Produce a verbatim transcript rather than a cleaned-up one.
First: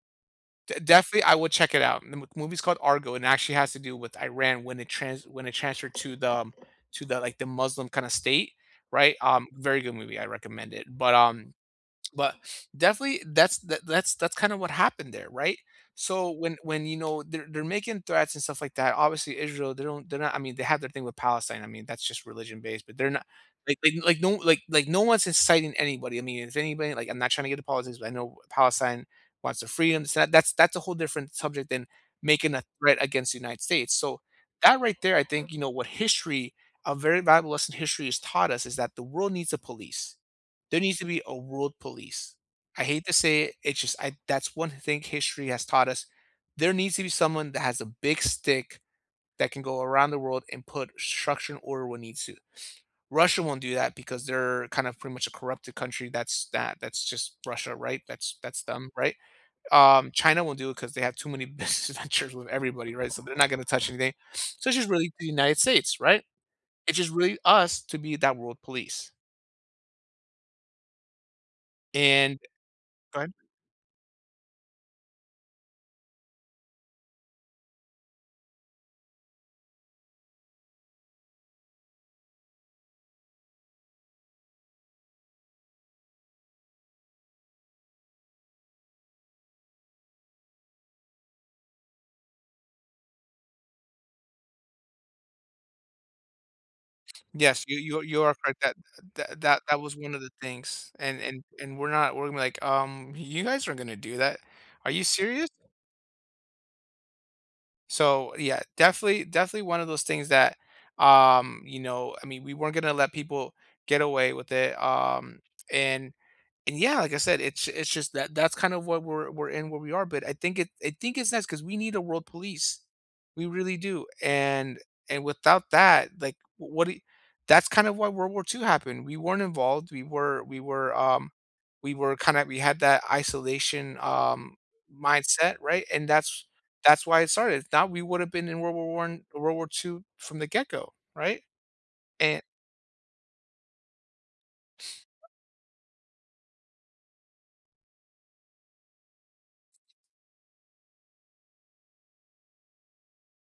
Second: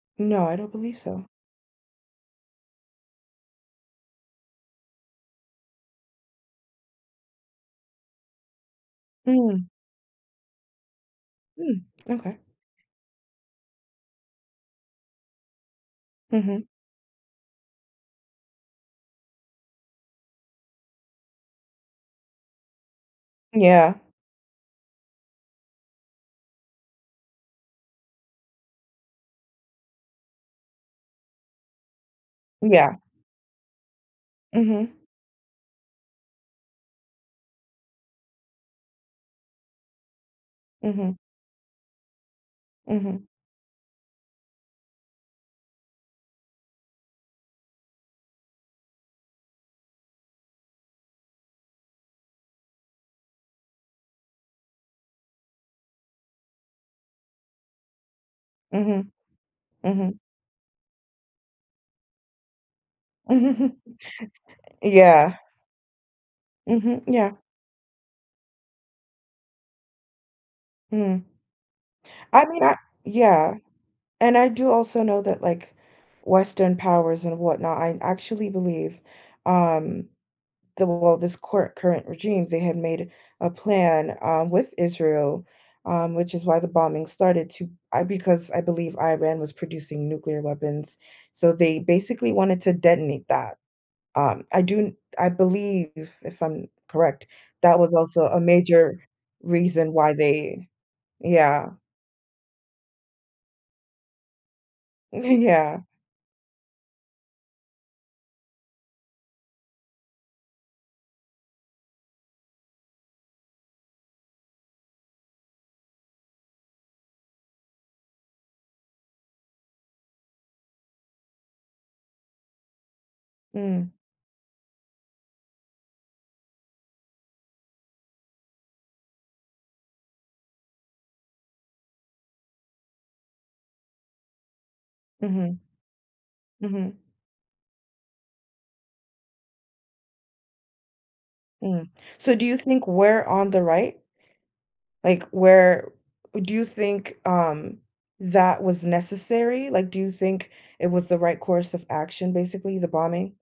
No, I don't D believe definitely, so. I would check it out. The mo movie's called Argo and actually has to do with Iran when they trans when it transferred to the, um, to the, like, the Muslim kinda state, right? Um, Mm. very good movie, I recommend it. But, um, Mm, but okay. definitely, that's the that's that's kinda what happened there, right? So, when Mhm. when, you know, they're they're making threats and stuff like that, obviously Israel, they don't they're not I mean, they have their thing with Palestine, I mean, that's just religion-based, but they're no like like Yeah. like no like like one's inciting anybody. I mean, if anybody like, I'm not trying to get to politics, but I know Palestine wants their freedom, so that that's a whole different subject than making a Yeah. threat against the United States, so, that, Mhm. right there, I think, you know, what history a very valuable lesson history has taught us is that the world needs a police. There needs to Mhm. be a world police. I hate to Mhm. say it, it's just I that's one thing history has taught us. There needs to be someone that has a big stick that can go around the world and put structure and order when it needs to. Russia won't do that because they're kind of pretty much a corrupted country, that's that that's just Russia, right? That's that's them, Mhm. right? Um, Mhm. China won't do it 'cause they have too many business ventures with everybody, right? So, they're not gonna touch anything. So, it's Y just really the yeah. United States, right? It's Mhm. just Yeah. really us to be that world police. Hmm. And I mean, I go ahead. yeah. And I do also know that, like, Western powers and whatnot I actually believe, um, the well, this cor current regime, they had made a plan, um, with Israel, um, which is why the bombing started to I because, I believe, Iran was producing nuclear weapons, so, they basically wanted to detonate that. Um, I do n I believe, if I'm correct, Yes, you that was you are also you are a correct, that major that that reason was why one of the they things and and yeah. and we're not we're gonna be like, "Um, you guys aren't gonna do that. Are you serious?" Yeah. So, yeah, definitely definitely one of those things that, um, you know, I mean, we weren't gonna let people get away with it. Um, and and yeah, like I said, it's it's just that that's kind of what we're we're in, where we are. But I think it I think it's nice 'cause we need a world police. We really Mm. do. And and without that, like, w what do you that's kind of why World War two happened. We weren't involved. We were we were, um, we were kinda we had that isolation, um, mindset, Mhm. right? And that's Mhm. that's why it started. Now, we would have been in World War one World War two from the get go, right? Mm. So, And do you think we're on the right? S Like, we're Do you think, um, that was necessary? Like, do you think it was the right course of action, basically, the bombing?